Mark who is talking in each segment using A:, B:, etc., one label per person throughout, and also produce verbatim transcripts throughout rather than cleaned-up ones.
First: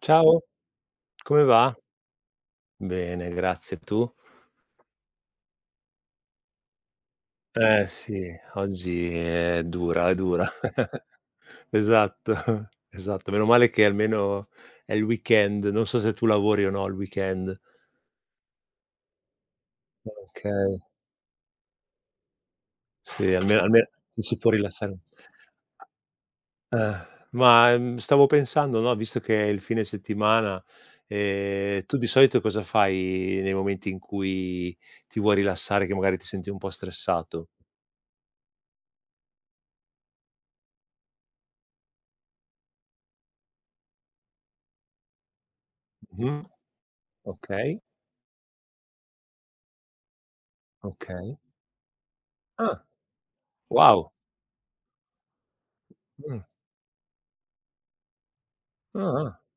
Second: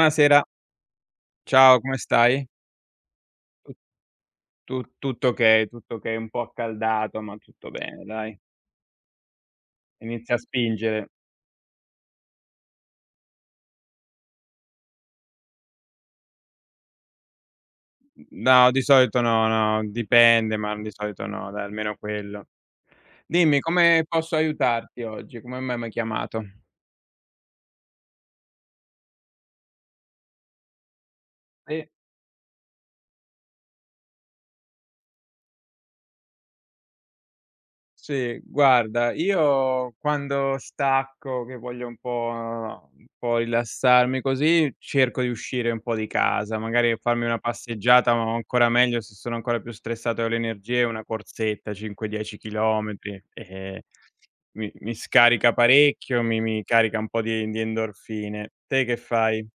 A: Ciao, come va?
B: ciao, come stai?
A: Bene,
B: Tu
A: grazie. Tu?
B: tu tutto okay, tutto okay, un po' accaldato, ma tutto
A: Eh
B: bene
A: sì,
B: dai.
A: oggi è dura, è
B: Inizia a
A: dura.
B: spingere.
A: Esatto, esatto. Meno male che almeno è il weekend. Non so se tu lavori o no il weekend.
B: No, di solito no, no, dipende, ma
A: Okay,
B: di solito no, dai, almeno quello.
A: sì, alme
B: Dimmi
A: alme
B: come
A: ci si
B: posso
A: può rilassare.
B: aiutarti oggi? Come mai m'hai chiamato?
A: Eh, ma, mhmm, stavo pensando, no, visto che è il fine settimana, ehm,
B: Sì.
A: tu di solito cosa fai nei momenti in cui ti vuoi rilassare, che magari ti senti un po' stressato?
B: Sì, guarda, io quando stacco, che voglio un po' un po' rilassarmi così, cerco di uscire un po' di
A: Mh-mh,
B: casa, magari farmi una
A: okay.
B: passeggiata, ma ancora meglio se sono ancora più stressato e ho le energie, una
A: Okay.
B: corsetta, cinque, dieci
A: Ah,
B: chilometri, ehm,
A: wow!
B: mi mi scarica parecchio,
A: Mh.
B: mi mi carica un po' di di endorfine. Te che
A: Ah-ah.
B: fai?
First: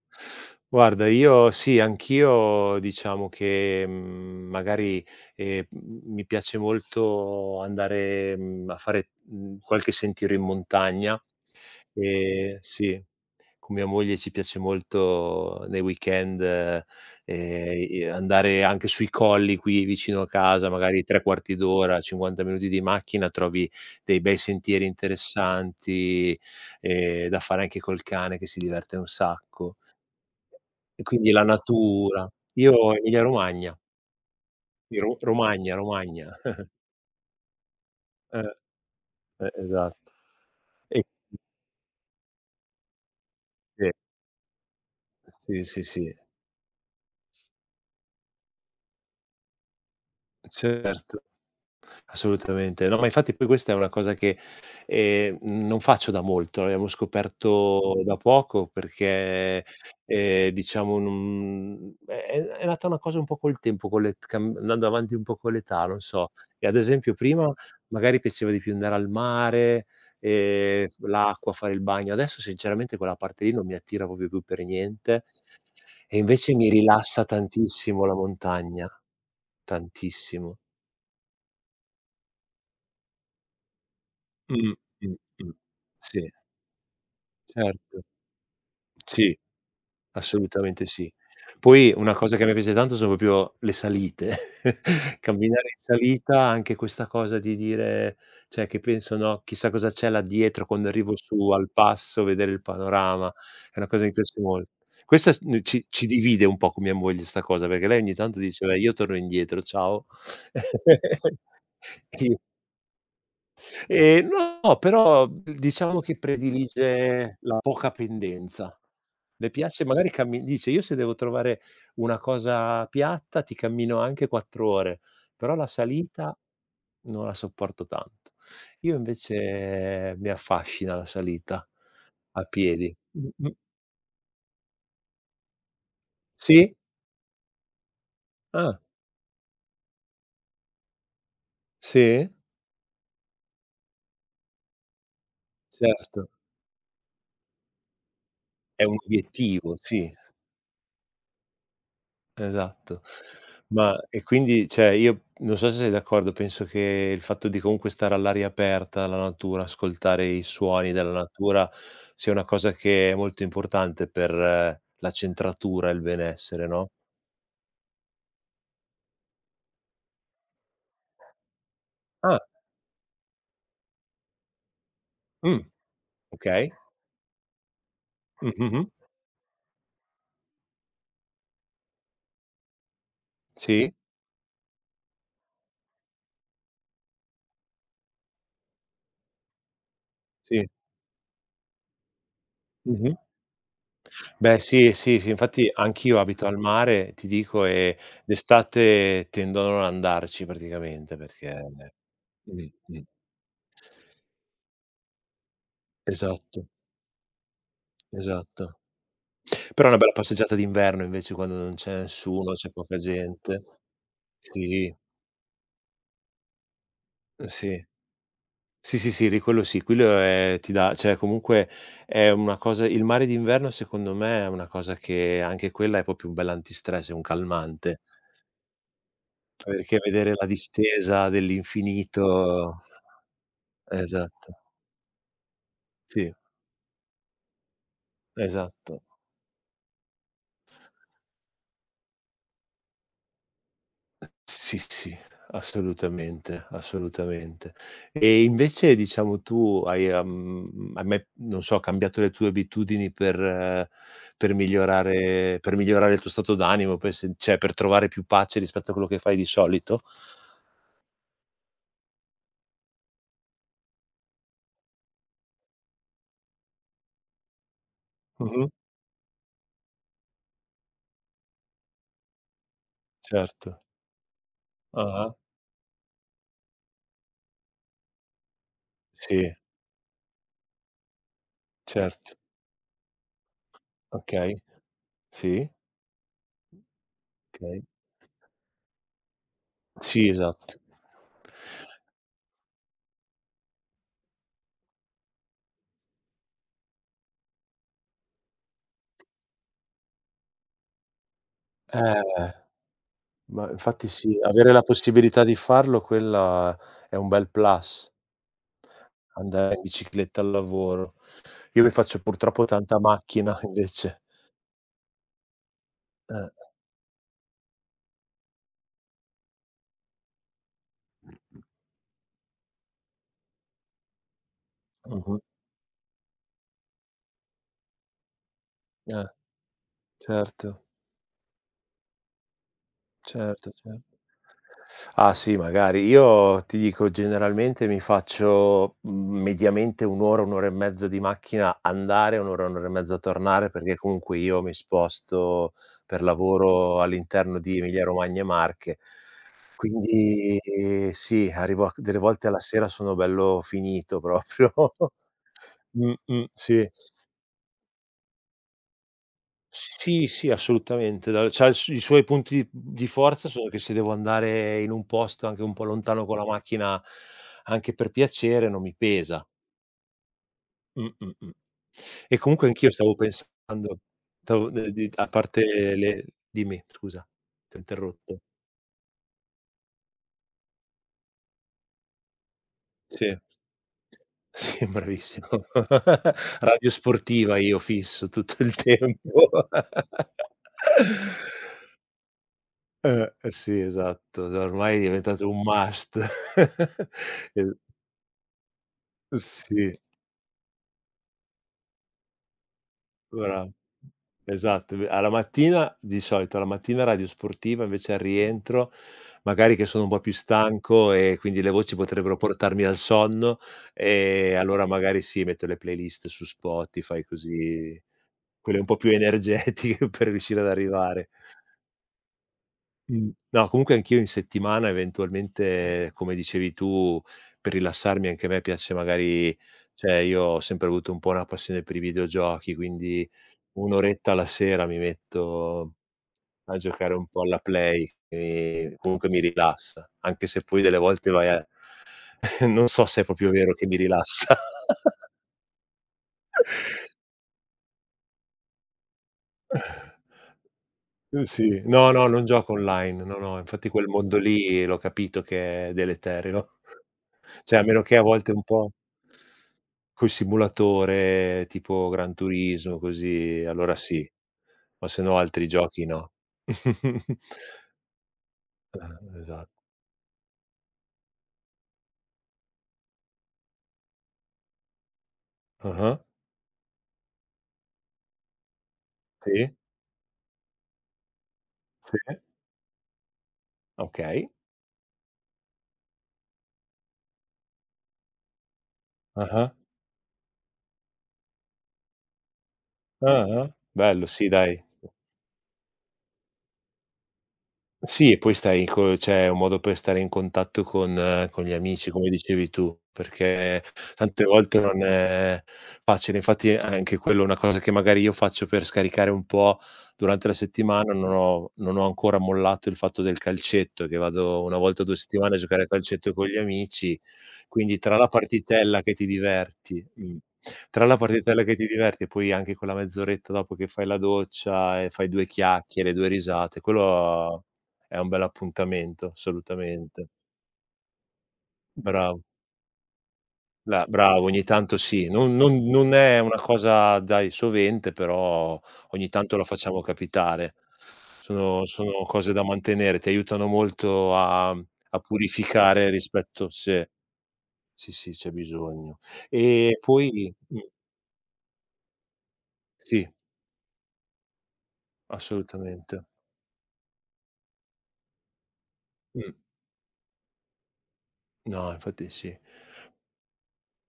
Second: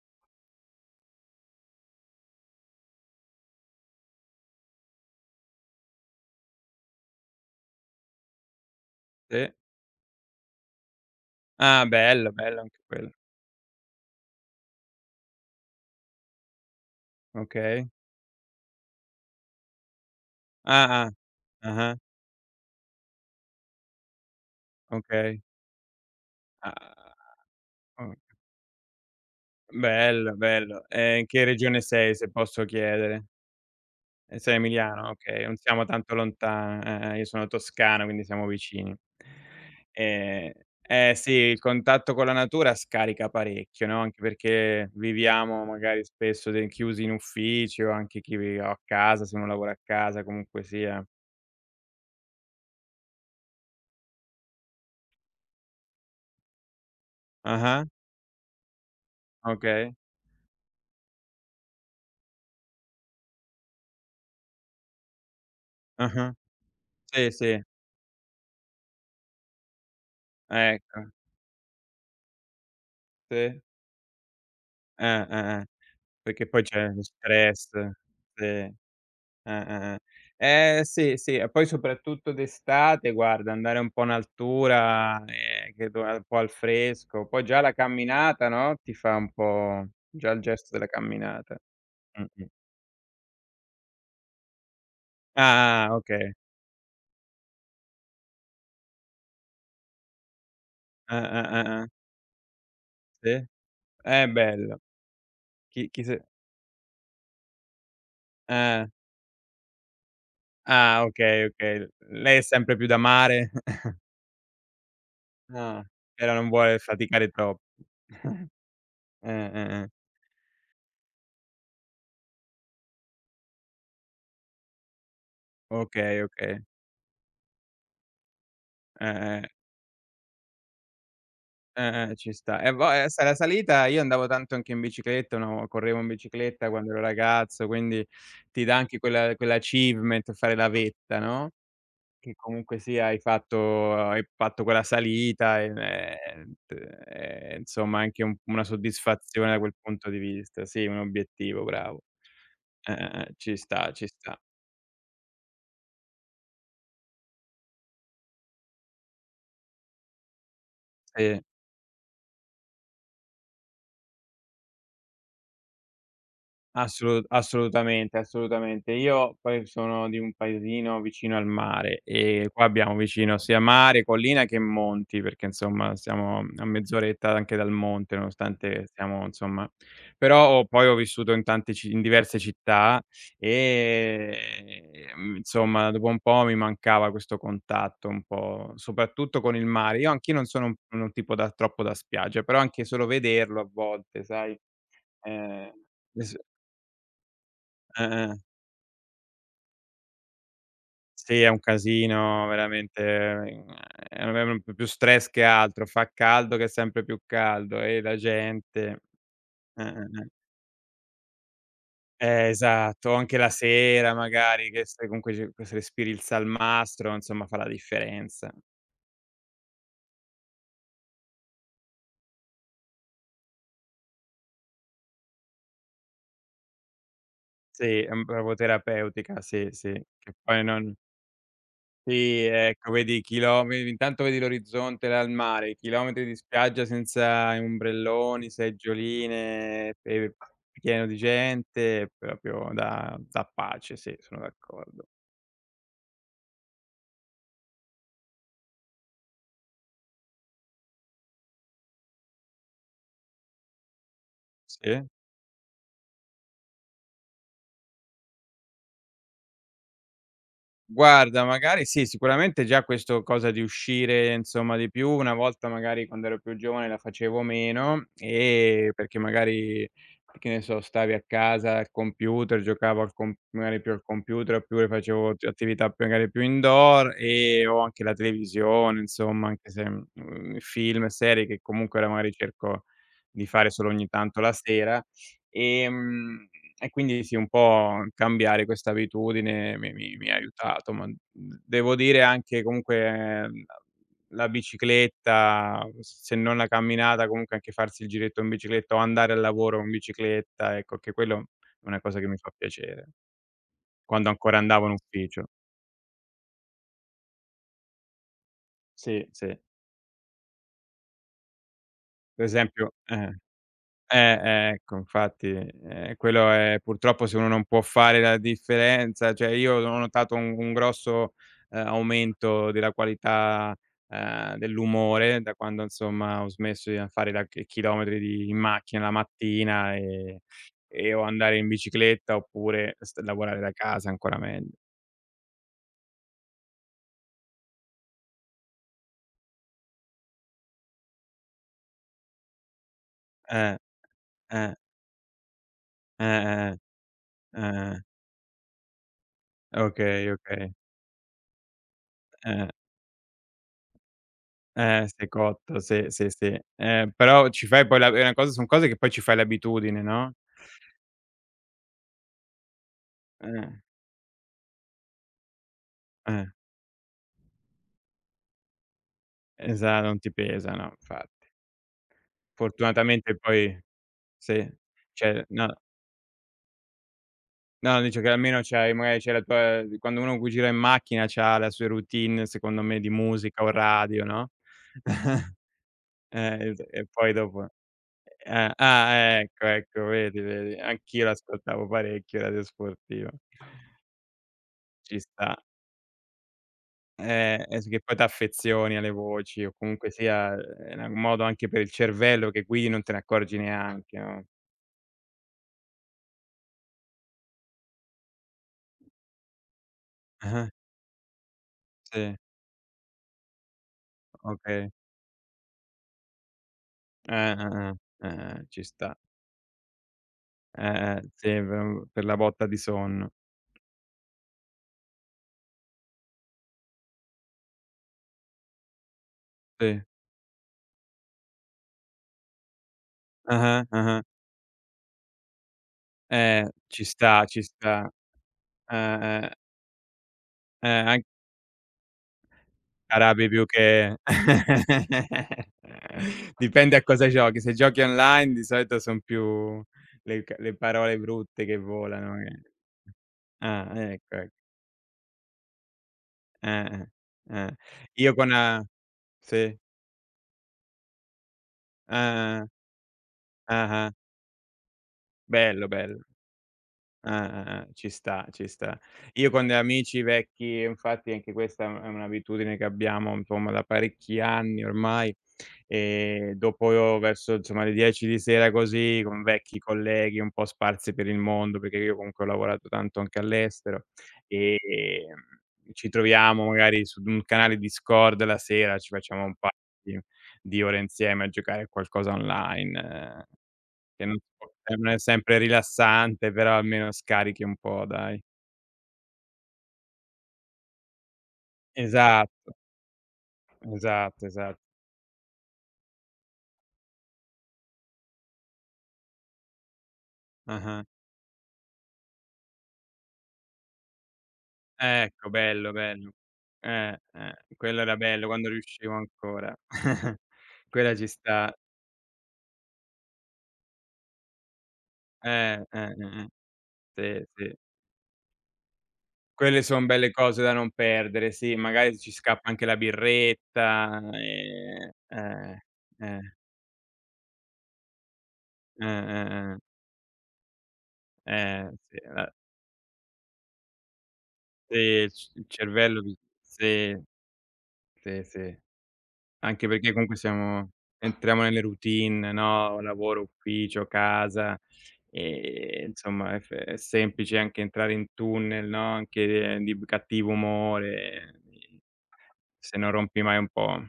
A: Guarda, io sì, anch'io diciamo che, mhmm, magari, ehm, m mi piace molto andare, mhmm, a fare,
B: Sì?
A: mhmm, qualche sentiero in montagna.
B: Ah, bello,
A: Ehm
B: bello anche
A: sì.
B: quello.
A: Con mia moglie ci piace molto nei weekend, ehm,
B: Okay.
A: i andare anche sui colli qui vicino a casa,
B: Ah,
A: magari
B: ah.
A: tre quarti
B: Ah-ah.
A: d'ora, cinquanta minuti di macchina, trovi dei bei sentieri
B: Okay.
A: interessanti, ehm,
B: Ah,
A: da fare anche col
B: o
A: cane che si diverte un sacco.
B: bello, bello.
A: E
B: E in
A: quindi la
B: che regione sei,
A: natura.
B: se posso
A: Io Emilia
B: chiedere?
A: Romagna,
B: E sei
A: di
B: emiliano?
A: Ro
B: Okay, non
A: Romagna,
B: siamo tanto
A: Romagna. Eh,
B: lontan, eh, eh, io sono toscano, quindi siamo vicini.
A: eh, esatto.
B: Ehm,
A: E
B: eh sì, il contatto con la natura scarica parecchio, no, anche perché viviamo
A: sì, sì, sì,
B: magari
A: sì,
B: spesso de chiusi in ufficio, anche chi vi o a casa, se uno lavora a casa, comunque sia.
A: certo. Assolutamente. No, ma infatti poi questa è una cosa che, ehm, non faccio da molto, l'abbiamo
B: Ah-ah,
A: scoperto da poco perché,
B: okay.
A: ehm, diciamo, non è è è nata una cosa un po' col tempo, con l'et cam andando avanti un po' con l'età, non so.
B: Ah-ah.
A: E ad esempio
B: Sì,
A: prima
B: sì,
A: magari piaceva di più andare al mare, ehm,
B: ecco.
A: l'acqua, fare il bagno. Adesso sinceramente quella parte lì
B: Sì.
A: non mi attira proprio più per
B: Eh,
A: niente,
B: eh, eh.
A: e
B: Perché
A: invece
B: poi
A: mi
B: c'è lo
A: rilassa
B: stress.
A: tantissimo la
B: Sì. Eh,
A: montagna.
B: eh, eh.
A: Tantissimo.
B: Eh sì, sì, e poi soprattutto d'estate, guarda, andare un po' in
A: Mh, mh,
B: altura,
A: mh.
B: ehm, che do
A: Sì,
B: un po' al fresco, poi già la
A: certo.
B: camminata, no, ti fa un
A: Sì,
B: po' già il gesto
A: assolutamente
B: della
A: sì.
B: camminata.
A: Poi una cosa che
B: Mh-mh.
A: mi piace tanto sono proprio le salite. Camminare in
B: Ah, ah, okay.
A: salita, anche questa cosa di dire, cioè, che penso, no: "Chissà cosa c'è là dietro, quando arrivo
B: Eh,
A: su
B: eh,
A: al
B: eh, eh.
A: passo, vedere il panorama."
B: Sì.
A: È una cosa che mi
B: Eh,
A: piace molto.
B: bello.
A: Questa s n ci
B: Chi chi
A: ci
B: se
A: divide un po' con mia moglie 'sta cosa, perché lei ogni tanto diceva:
B: eh.
A: "Io torno indietro, ciao."
B: Ah, okay, okay. L
A: E io.
B: Lei è sempre più da mare?
A: Ehm, no, però
B: Ah,
A: diciamo che
B: però non vuole faticare
A: predilige la
B: troppo.
A: poca pendenza.
B: Eh,
A: Le
B: eh,
A: piace
B: eh.
A: magari, cammi dice: "Io, se devo trovare una cosa piatta, ti cammino anche quattro ore, però la
B: Okay,
A: salita
B: okay.
A: non la sopporto tanto." Io
B: Eh, eh.
A: invece mi affascina la salita
B: Eh-eh, ci
A: a
B: sta. E vo
A: piedi.
B: ehm, sa La
A: Mh-mh.
B: salita io andavo tanto anche in bicicletta, no, correvo in bicicletta
A: Sì?
B: quando ero ragazzo, quindi ti dà
A: Ah,
B: anche quella quell' achievement fare la vetta, no,
A: sì?
B: che comunque sia hai fatto hai fatto quella salita e
A: Certo,
B: ehm, t ehm, insomma anche un una
A: è un
B: soddisfazione da quel
A: obiettivo, sì.
B: punto di vista. Sì, un obiettivo, bravo. Eh,
A: Esatto.
B: eh, eh, ci sta,
A: Ma
B: ci
A: e
B: sta.
A: quindi, cioè, io non so se sei d'accordo, penso che il fatto di comunque stare all'aria aperta, alla natura, ascoltare i suoni della
B: Sì.
A: natura sia una cosa che è molto importante per, eh, la centratura e il benessere, no?
B: Assolu assolutamente, assolutamente. Io poi sono di un paesino vicino al mare
A: Ah,
B: e qua abbiamo vicino sia mare, collina che monti, perché
A: mh,
B: insomma siamo a
A: okay.
B: mezz'oretta anche dal monte,
A: Mh, mh,
B: nonostante
A: mh.
B: siamo insomma però ho poi ho vissuto in tante ci in diverse città,
A: Sì,
B: ehm, insomma dopo un po' mi mancava questo contatto un po' soprattutto con il mare. Io anch'io non
A: sì.
B: sono un un tipo da troppo da spiaggia, però anche solo
A: Mh-mh.
B: vederlo a volte, sai,
A: Beh sì, sì, sì, infatti
B: ehm,
A: anch'io
B: es
A: abito al mare, ti dico, e
B: eh-eh.
A: d'estate tendo a non andarci praticamente,
B: Sì, è
A: perché
B: un casino
A: mh, mh.
B: veramente, ehm, è un più stress che altro. Fa caldo che
A: Esatto,
B: è sempre più caldo e la
A: esatto.
B: gente eh, eh,
A: Però è una bella
B: eh.
A: passeggiata d'inverno invece, quando non c'è
B: Eh,
A: nessuno, c'è poca
B: esatto, o anche la
A: gente.
B: sera magari che
A: Sì,
B: stai comunque ci che se respiri il salmastro, insomma fa la
A: sì.
B: differenza.
A: Sì, sì, sì, lì quello sì, quello è, ti dà, cioè, comunque è una cosa, il mare d'inverno secondo me è una cosa che anche quella è proprio un bell'antistress, è un calmante,
B: Sì, è, mhmm, proprio terapeutica, sì, sì,
A: perché vedere
B: che
A: la
B: poi non
A: distesa
B: sì,
A: dell'infinito,
B: ecco, vedi i chilometri intanto vedi
A: esatto,
B: l'orizzonte là al mare, i chilometri
A: sì,
B: di spiaggia senza ombrelloni,
A: esatto.
B: seggioline, pe pieno di gente, proprio da da pace, sì, sono
A: Sì,
B: d'accordo.
A: sì, assolutamente, assolutamente. E invece, diciamo, tu hai, uhm, hai mai, non so, cambiato le tue abitudini per, eh, per
B: Sì.
A: migliorare per migliorare il tuo stato d'animo, per sen cioè per trovare più pace rispetto a quello che fai di solito?
B: Guarda, magari sì, sicuramente già questo cosa di uscire insomma di più, una volta magari quando ero più giovane la facevo meno,
A: Mh-mh,
B: ehm, perché magari, che ne so, stavi a casa al computer, giocavo al com magari
A: certo.
B: più al computer, oppure
A: Ah-ah.
B: facevo t attività più magari più indoor, ehm, o anche la televisione insomma,
A: Sì,
B: anche se, mhmm, film, serie che comunque ora magari
A: certo.
B: cerco di fare solo ogni tanto
A: Okay,
B: la sera.
A: sì,
B: Ehm, e quindi sì, un
A: okay.
B: po' cambiare questa abitudine mi mi
A: Sì,
B: mi ha
A: esatto.
B: aiutato, ma devo dire anche comunque la la bicicletta, se non la camminata, comunque anche farsi il giretto in bicicletta o andare al lavoro con bicicletta, ecco, anche quello è una cosa che mi
A: Eh,
B: fa piacere.
A: ma infatti
B: Quando
A: sì,
B: ancora
A: avere la
B: andavo in
A: possibilità
B: ufficio.
A: di farlo, quella è un bel plus.
B: Sì, sì.
A: Andare in bicicletta al lavoro. Io che faccio
B: Per
A: purtroppo
B: esempio
A: tanta
B: eh.
A: macchina
B: Eh,
A: invece.
B: eh, ecco infatti, ehm,
A: Eh.
B: quello è purtroppo se uno non può fare la differenza cioè io ho notato un un grosso, ehm, aumento della qualità, ehm,
A: Mh-mh.
B: dell'umore da quando insomma ho smesso di a fare la chi chilometri di in macchina la
A: Eh,
B: mattina, ehm,
A: certo,
B: e o andare in bicicletta oppure st lavorare
A: certo.
B: da
A: cer
B: casa ancora meglio.
A: Ah sì, magari. Io ti dico, generalmente mi faccio, mhmm, mediamente un' ora, un' ora e mezza di macchina andare, un' ora, un' ora e mezza tornare,
B: Eh,
A: perché comunque io mi
B: eh,
A: sposto per
B: eh, eh,
A: lavoro all'interno di
B: eh, eh.
A: Emilia Romagna e Marche.
B: Okay,
A: Quindi
B: okay.
A: sì, arrivo a delle volte alla
B: Eh.
A: sera, sono bello finito proprio.
B: Eh, sei cotto, sì, sì,
A: Mh-mh,
B: sì.
A: sì.
B: Eh, però ci fai poi la è una cosa son cose che poi ci fai l'abitudine,
A: Sì,
B: no,
A: sì, assolutamente. Dal c'ha il s i suoi punti di di forza sono che,
B: eh,
A: se devo andare in un posto anche un po' lontano con la
B: eh,
A: macchina, anche per piacere, non mi pesa.
B: esa non ti pesa, no,
A: Mh, mh,
B: infatti.
A: mh. E comunque anch'io stavo
B: Fortunatamente poi
A: pensando, stavo
B: sì,
A: de di a
B: cioè
A: parte
B: no,
A: le dimmi, scusa,
B: no, dice che
A: t'interrotto.
B: almeno c'hai magari c'hai la tua quando uno gu gira in macchina c'ha la sua routine, secondo me, di
A: Sì,
B: musica o radio, no,
A: sì, bravissimo.
B: eh, e
A: Radio
B: e poi
A: sportiva,
B: dopo
A: io fisso tutto
B: eh,
A: il
B: ah,
A: tempo.
B: ecco, ecco, vedi, vedi, anch'io l'ascoltavo parecchio Radio Sportiva.
A: Eh, eh sì, esatto, da ormai è
B: Ci
A: diventato
B: sta.
A: un must.
B: Eh,
A: E
B: e s che poi t'affezioni alle voci o
A: sì,
B: comunque sia, ehm, è na un modo anche per il cervello che guidi non te ne accorgi
A: bra
B: neanche, no?
A: esatto, v alla mattina, di solito alla mattina radio sportiva, invece al rientro, magari che sono un po' più
B: Ah-ah,
A: stanco e quindi le voci potrebbero
B: sì,
A: portarmi al sonno, ehm, allora
B: okay.
A: magari sì, metto le playlist su Spotify,
B: Eh, eh,
A: così,
B: eh, eh, eh,
A: quelle
B: ci
A: un po' più
B: sta.
A: energetiche per riuscire ad
B: Eh, eh,
A: arrivare.
B: sì, v per la botta di
A: Mh.
B: sonno.
A: No, comunque anch'io in settimana eventualmente, come dicevi tu, per rilassarmi anche a me piace magari,
B: Sì.
A: cioè, io ho sempre avuto un po' una passione per i videogiochi, quindi
B: Ah-ah,
A: un'
B: ah-ah.
A: oretta alla sera mi metto
B: Eh,
A: a
B: ci
A: giocare un po'
B: sta,
A: alla
B: ci sta.
A: Play, e
B: Eh,
A: comunque mi
B: eh,
A: rilassa, anche se poi
B: eh,
A: delle
B: anche
A: volte vai a non so se è
B: arabi
A: proprio
B: più
A: vero che mi
B: che
A: rilassa.
B: dipende a cosa giochi. Se giochi online di solito son più le c le parole
A: Uhm,
B: brutte che
A: sì. No, no,
B: volano,
A: non
B: eh.
A: gioco online, no, no, infatti
B: Ah,
A: quel mondo
B: ecco, ecco.
A: lì l'ho capito che è deleterio.
B: Eh, eh, eh.
A: Cioè, a meno che, a
B: Io
A: volte,
B: con
A: un
B: ehm
A: po'
B: sì.
A: col simulatore tipo Gran
B: Ah-ah,
A: Turismo, così, allora
B: ah-ah.
A: sì, ma se no altri
B: Bello,
A: giochi
B: bello.
A: no.
B: Eh, eh, eh, ci sta, ci sta.
A: Eh,
B: Io con degli
A: esatto.
B: amici vecchi, infatti anche questa è è un'abitudine che abbiamo insomma da parecchi anni ormai,
A: Ah-ah.
B: ehm, dopo verso insomma le dieci di sera così, con
A: Sì,
B: vecchi colleghi un po' sparsi per il mondo, perché io
A: sì,
B: comunque ho lavorato tanto anche all'estero,
A: okay.
B: ehm, ci troviamo magari su d un canale Discord la sera, ci facciamo un
A: Ah-ah.
B: paio di di ore insieme a giocare a qualcosa online. Eh,
A: Ah-ah. Bello,
B: che non
A: sì
B: si può
A: dai.
B: eh, non è sempre rilassante, però almeno scarichi un po'
A: Sì, e
B: dai.
A: poi stai co cioè, è un modo per stare in contatto con eh, con gli amici, come dicevi
B: Esatto,
A: tu, perché tante
B: esatto,
A: volte
B: esatto.
A: non è facile. Infatti, anche quello è una cosa che magari io faccio per scaricare un po' durante la
B: Ah-ah.
A: settimana, non ho non ho ancora mollato il fatto del calcetto, che vado una volta a due
B: Ecco,
A: settimane a giocare a
B: bello, bello.
A: calcetto con gli amici,
B: Eh, eh,
A: quindi
B: quello
A: tra
B: era
A: la
B: bello quando
A: partitella che
B: riuscivo
A: ti
B: ancora.
A: diverti, mh, tra
B: Quella
A: la
B: ci
A: partitella
B: sta.
A: che ti diverti e poi anche quella mezz'oretta dopo che fai la doccia e fai due
B: Eh,
A: chiacchiere,
B: eh,
A: due
B: eh, eh.
A: risate,
B: Sì,
A: quello
B: sì.
A: è un bell'appuntamento,
B: Quelle son
A: assolutamente.
B: belle cose da non perdere, sì, magari ci
A: Bravo.
B: scappa anche la
A: La
B: birretta,
A: Bravo, ogni tanto
B: ehm,
A: sì. Non
B: eh,
A: non non è
B: eh,
A: una cosa, dai, sovente, però ogni tanto la
B: eh, eh,
A: facciamo capitare. Sono
B: eh, eh, sì,
A: sono cose
B: la
A: da mantenere, ti aiutano molto a
B: sì,
A: a
B: il c il
A: purificare,
B: cervello vi-
A: rispetto, sì,
B: sì,
A: sì, sì,
B: sì,
A: c'è
B: sì.
A: bisogno.
B: Anche
A: E
B: perché comunque
A: poi, mh,
B: siamo entriamo nelle routine, no,
A: sì,
B: lavoro, ufficio, casa, ehm,
A: assolutamente.
B: insomma è f è semplice anche entrare in tunnel, no,
A: Mh,
B: anche di b cattivo umore,
A: no,
B: ehm,
A: infatti sì.
B: se non rompi mai un po'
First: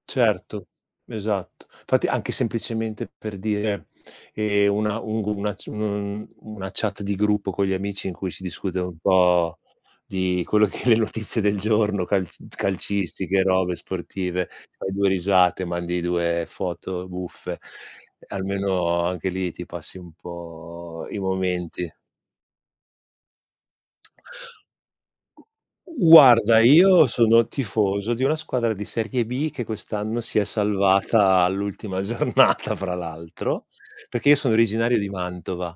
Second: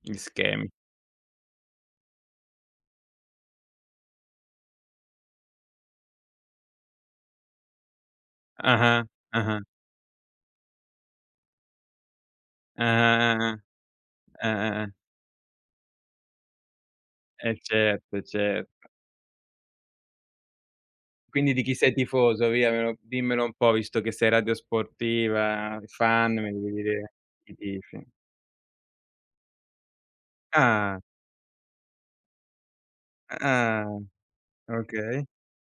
B: gli
A: Certo,
B: schemi.
A: esatto. Infatti, anche semplicemente per dire, ehm, una un gu una c un una chat di gruppo con gli amici in cui si discute un
B: Ah-ah,
A: po'
B: ah-ah,
A: di quello che le notizie del giorno, calc
B: ah-ah,
A: calcistiche,
B: ah-ah,
A: robe sportive,
B: ah-ah,
A: fai due risate, mandi due foto
B: eh
A: buffe,
B: certo, certo.
A: almeno anche lì ti passi un po' i
B: Quindi di chi
A: momenti.
B: sei tifoso? Via, me lo dimmelo un po', visto che sei radiosportiva, fan, me
A: Guarda,
B: devi
A: io
B: dire
A: sono
B: chi tifi.
A: tifoso di una squadra di serie bi che quest'anno si è
B: Ah,
A: salvata all'ultima giornata, fra l'altro,
B: ah,
A: perché io sono originario di
B: okay.
A: Mantova.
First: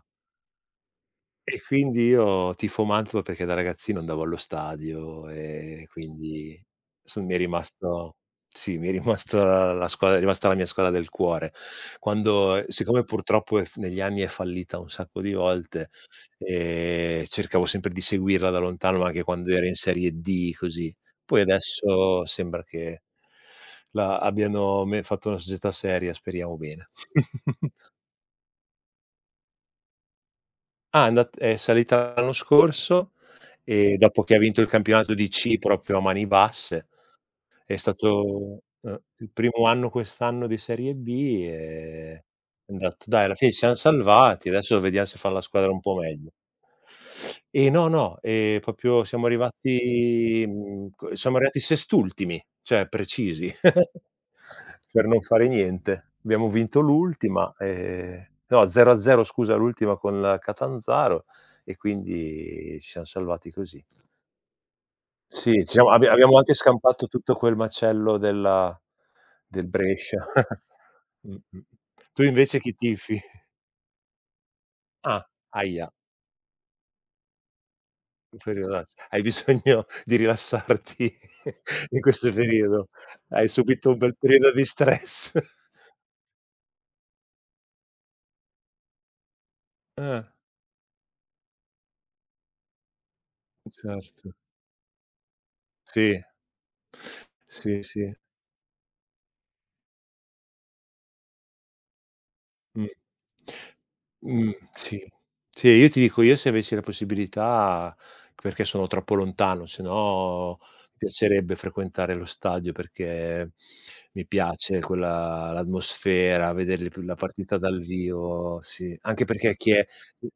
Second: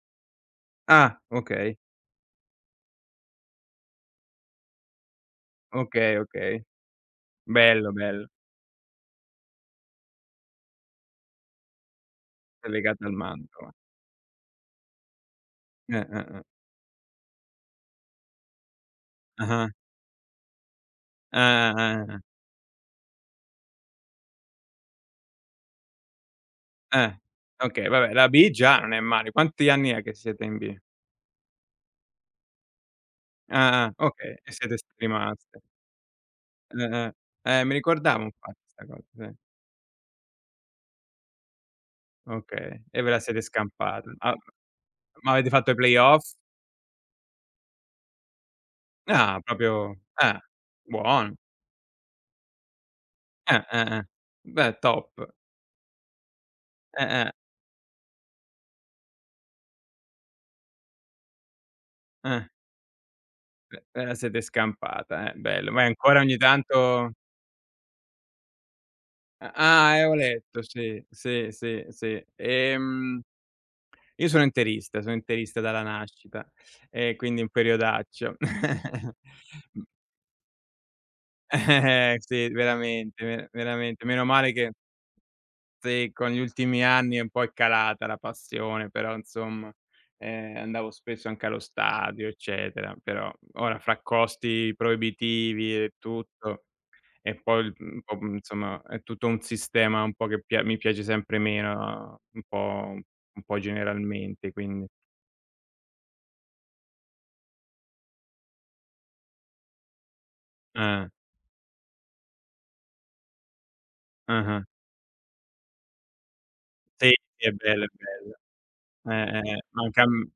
B: Ah,
A: E
B: okay,
A: quindi io tifo Mantova, perché da ragazzino andavo allo stadio e
B: okay,
A: quindi,
B: okay.
A: son mi è
B: Bello,
A: rimasto,
B: bello.
A: sì, mi è rimasta la squadra, è rimasta la mia squadra del cuore. Quando
B: È
A: siccome
B: legata al
A: purtroppo è
B: manto.
A: f negli anni è fallita un sacco di volte,
B: Eh, eh, eh.
A: ehm, cercavo sempre di seguirla da lontano, ma anche quando era
B: Ah-ah.
A: in Serie di, così. Poi
B: Ah, ah, ah, ah.
A: adesso sembra che la abbiano me fatto una società seria, speriamo bene.
B: Eh. Okay, vabbè, la B già non è male. Quanti anni è che siete in B?
A: Ah, è andat è salita l'anno scorso.
B: Ah,
A: E
B: ah,
A: dopo
B: okay,
A: che ha
B: e
A: vinto il
B: siete s
A: campionato di ci
B: rimaste.
A: proprio a mani
B: Eh,
A: basse,
B: eh. Eh, mi
A: è
B: ricordavo infatti
A: stato,
B: 'sta
A: uhm,
B: cosa,
A: il
B: sì.
A: primo anno quest'anno di Serie bi, e han
B: Okay, e
A: detto:
B: ve la
A: "Dai, alla
B: siete
A: fine ci siam
B: scampata. Ah,
A: salvati, adesso vediam se
B: ma
A: fan la
B: avete
A: squadra
B: fatto i
A: un po' meglio".
B: playoff?
A: E no, no, ehm, proprio siamo
B: Ah, proprio ah,
A: arrivati mhmm, co
B: buono.
A: siamo arrivati sest'ultimi, cioè precisi,
B: Eh, eh, eh. Beh, top.
A: per non fare niente. Abbiamo vinto
B: Eh, eh,
A: l'ultima, ehm no, zero a zero, scusa, l'ultima con il Catanzaro, e
B: eh.
A: quindi ci siam salvati così.
B: Eh, ve la siete scampata, eh,
A: Sì, ci
B: bello. Ma è
A: siamo abbi
B: ancora
A: abbiamo
B: ogni
A: anche scampato
B: tanto
A: tutto quel macello della
B: ah,
A: del
B: ah, eh, ho
A: Brescia.
B: letto, sì, sì,
A: Mh-mh.
B: sì,
A: Tu
B: sì.
A: invece chi tifi?
B: Ehm, io sono interista, sono
A: Ah,
B: interista dalla
A: ahia,
B: nascita e quindi un periodaccio.
A: hai bisogno
B: Mh,
A: di rilassarti in
B: eh,
A: questo
B: sì,
A: periodo.
B: veramente,
A: Hai
B: ve
A: subito un
B: veramente.
A: bel
B: Meno
A: periodo
B: male
A: di
B: che
A: stress.
B: sì, con gli ultimi anni è un po' è calata la passione, però insomma,
A: Ah,
B: ehm, andavo spesso anche allo stadio, eccetera, però ora fra
A: certo.
B: costi proibitivi e
A: Sì.
B: tutto. E poi il
A: Sì,
B: mhmm,
A: sì.
B: po' mhmm, insomma è tutto un sistema un po' che pia mi piace sempre meno, un
A: Mh.
B: po' un po'
A: Mh,
B: generalmente, quindi
A: sì. Sì, io ti dico, io, se avessi la possibilità, perché sono troppo lontano, sennò mi
B: eh,
A: piacerebbe frequentare lo stadio, perché mi
B: ah-ah.
A: piace quella, l'atmosfera, vedere le p
B: Sì,
A: la
B: sì, è
A: partita dal
B: bello, è bello.
A: vivo, sì. Anche
B: Eh, eh,
A: perché,
B: eh,
A: chi
B: ma
A: è
B: anche a m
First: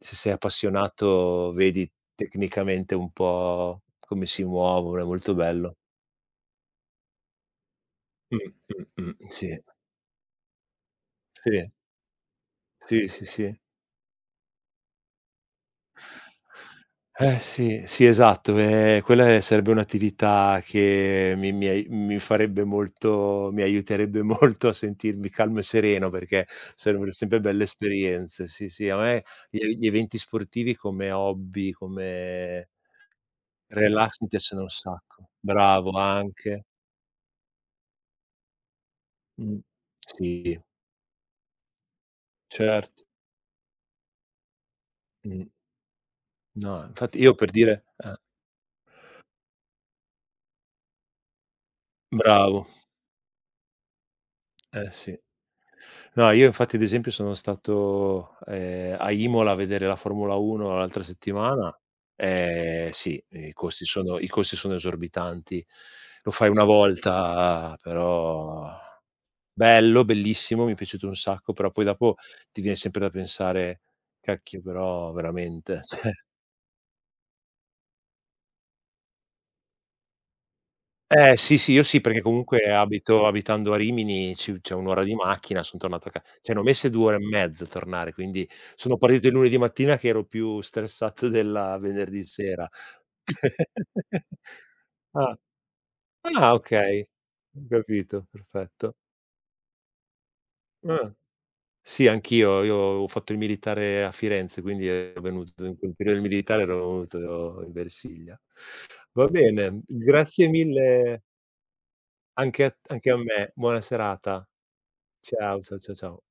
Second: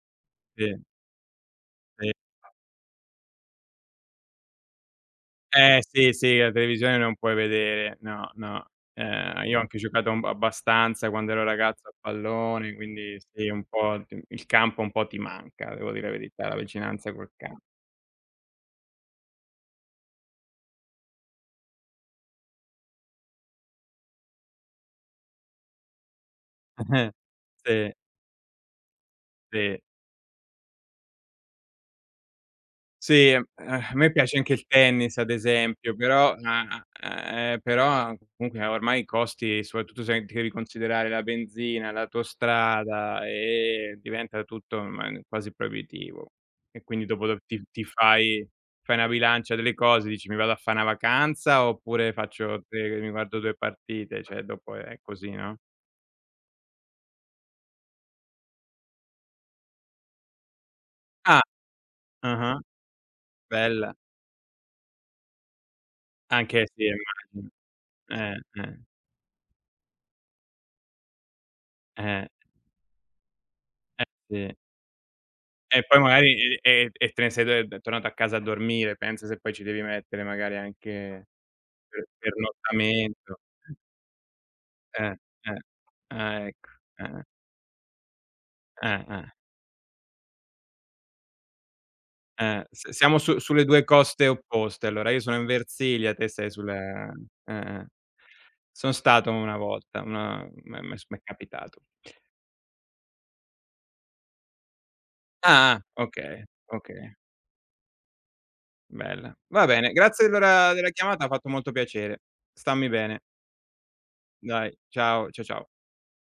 A: se sei
B: sì,
A: appassionato, vedi
B: sì.
A: tecnicamente un po' come si muovono, è molto bello.
B: Eh, sì, sì, la televisione non puoi vedere, no,
A: Mh,
B: no.
A: mh, mh,
B: Ehm,
A: sì.
B: io ho anche giocato un abbastanza quando ero
A: Sì,
B: ragazzo a pallone,
A: sì,
B: quindi
A: sì,
B: sì,
A: sì.
B: un po' ti il campo un po' ti manca, devo dire la verità, la vicinanza col
A: Eh
B: campo.
A: sì, sì, esatto, ehm, quella sarebbe un'attività che mi mi ai mi farebbe molto mi aiuterebbe molto a sentirmi calmo e sereno, perché sarebbero sempre belle
B: Sì,
A: esperienze. Sì, sì, a me gli e
B: sì.
A: gli eventi sportivi come hobby, come
B: Sì, ehm, a me
A: relax, mi
B: piace anche
A: piacciono
B: il
A: un
B: tennis
A: sacco.
B: ad
A: Bravo,
B: esempio, però
A: anche.
B: a a ehm, però comunque ormai i
A: Mh.
B: costi, soprattutto se devi
A: Sì,
B: considerare la benzina,
A: certo.
B: l'autostrada, ehm, diventa tutto ormai
A: Mh.
B: quasi proibitivo. E
A: No,
B: quindi
A: infatti,
B: dopo
A: io
B: do
A: per
B: ti ti
A: dire, eh,
B: fai fai una bilancia delle cose, dici: "Mi vado a fa' 'na vacanza oppure faccio
A: bravo.
B: tre mi guardo due partite", cioè dopo
A: Eh
B: è
A: sì.
B: così, no?
A: No, io infatti ad esempio sono stato, ehm, a Imola a vedere la Formula uno l'altra
B: Ah,
A: settimana.
B: ah-ah,
A: Ehm, sì, i costi
B: bella.
A: sono i costi sono esorbitanti. Lo fai una
B: Anche sì, immagino.
A: volta,
B: Eh,
A: però
B: eh,
A: bello, bellissimo, mi è piaciuto un sacco, però poi dopo
B: eh,
A: ti viene sempre da pensare:
B: eh sì.
A: "Cacchio, però veramente,
B: E poi
A: cioè".
B: magari e e e te ne sei de d tornato a casa a dormire, pensa se poi ci devi mettere magari anche
A: Eh sì, sì, io sì,
B: per
A: perché comunque, abito
B: pernottamento.
A: abitando a Rimini, ci c'è un' ora di
B: Eh, eh,
A: macchina, son tornato a ca
B: ah,
A: cioè, ne ho
B: ecco.
A: messe due ore
B: Eh,
A: e mezzo a tornare, quindi sono
B: eh, eh,
A: partito il lunedì mattina che ero più stressato della venerdì
B: eh.
A: sera.
B: S Siamo su sulle due coste opposte allora, io
A: Ah,
B: sono in Versilia, te sei
A: ah, okay,
B: sulla eh,
A: ho
B: eh.
A: capito,
B: Son
A: perfetto.
B: stato una volta, una m'è m'è s
A: Ah.
B: m'è capitato.
A: Sì, anch'io, io ho fatto il militare a Firenze, quindi ero venuto in
B: Ah,
A: quel
B: ah,
A: periodo del
B: okay,
A: militare, ero
B: okay,
A: venuto in Versilia. Va
B: bella. Va
A: bene,
B: bene, grazie
A: grazie
B: allora della
A: mille
B: chiamata, ha fatto molto piacere.
A: anche a
B: Stammi
A: anche a
B: bene.
A: me, buona serata.
B: Dai, ciao, cia
A: Ciao,
B: ciao.
A: ciao, ciao, ciao.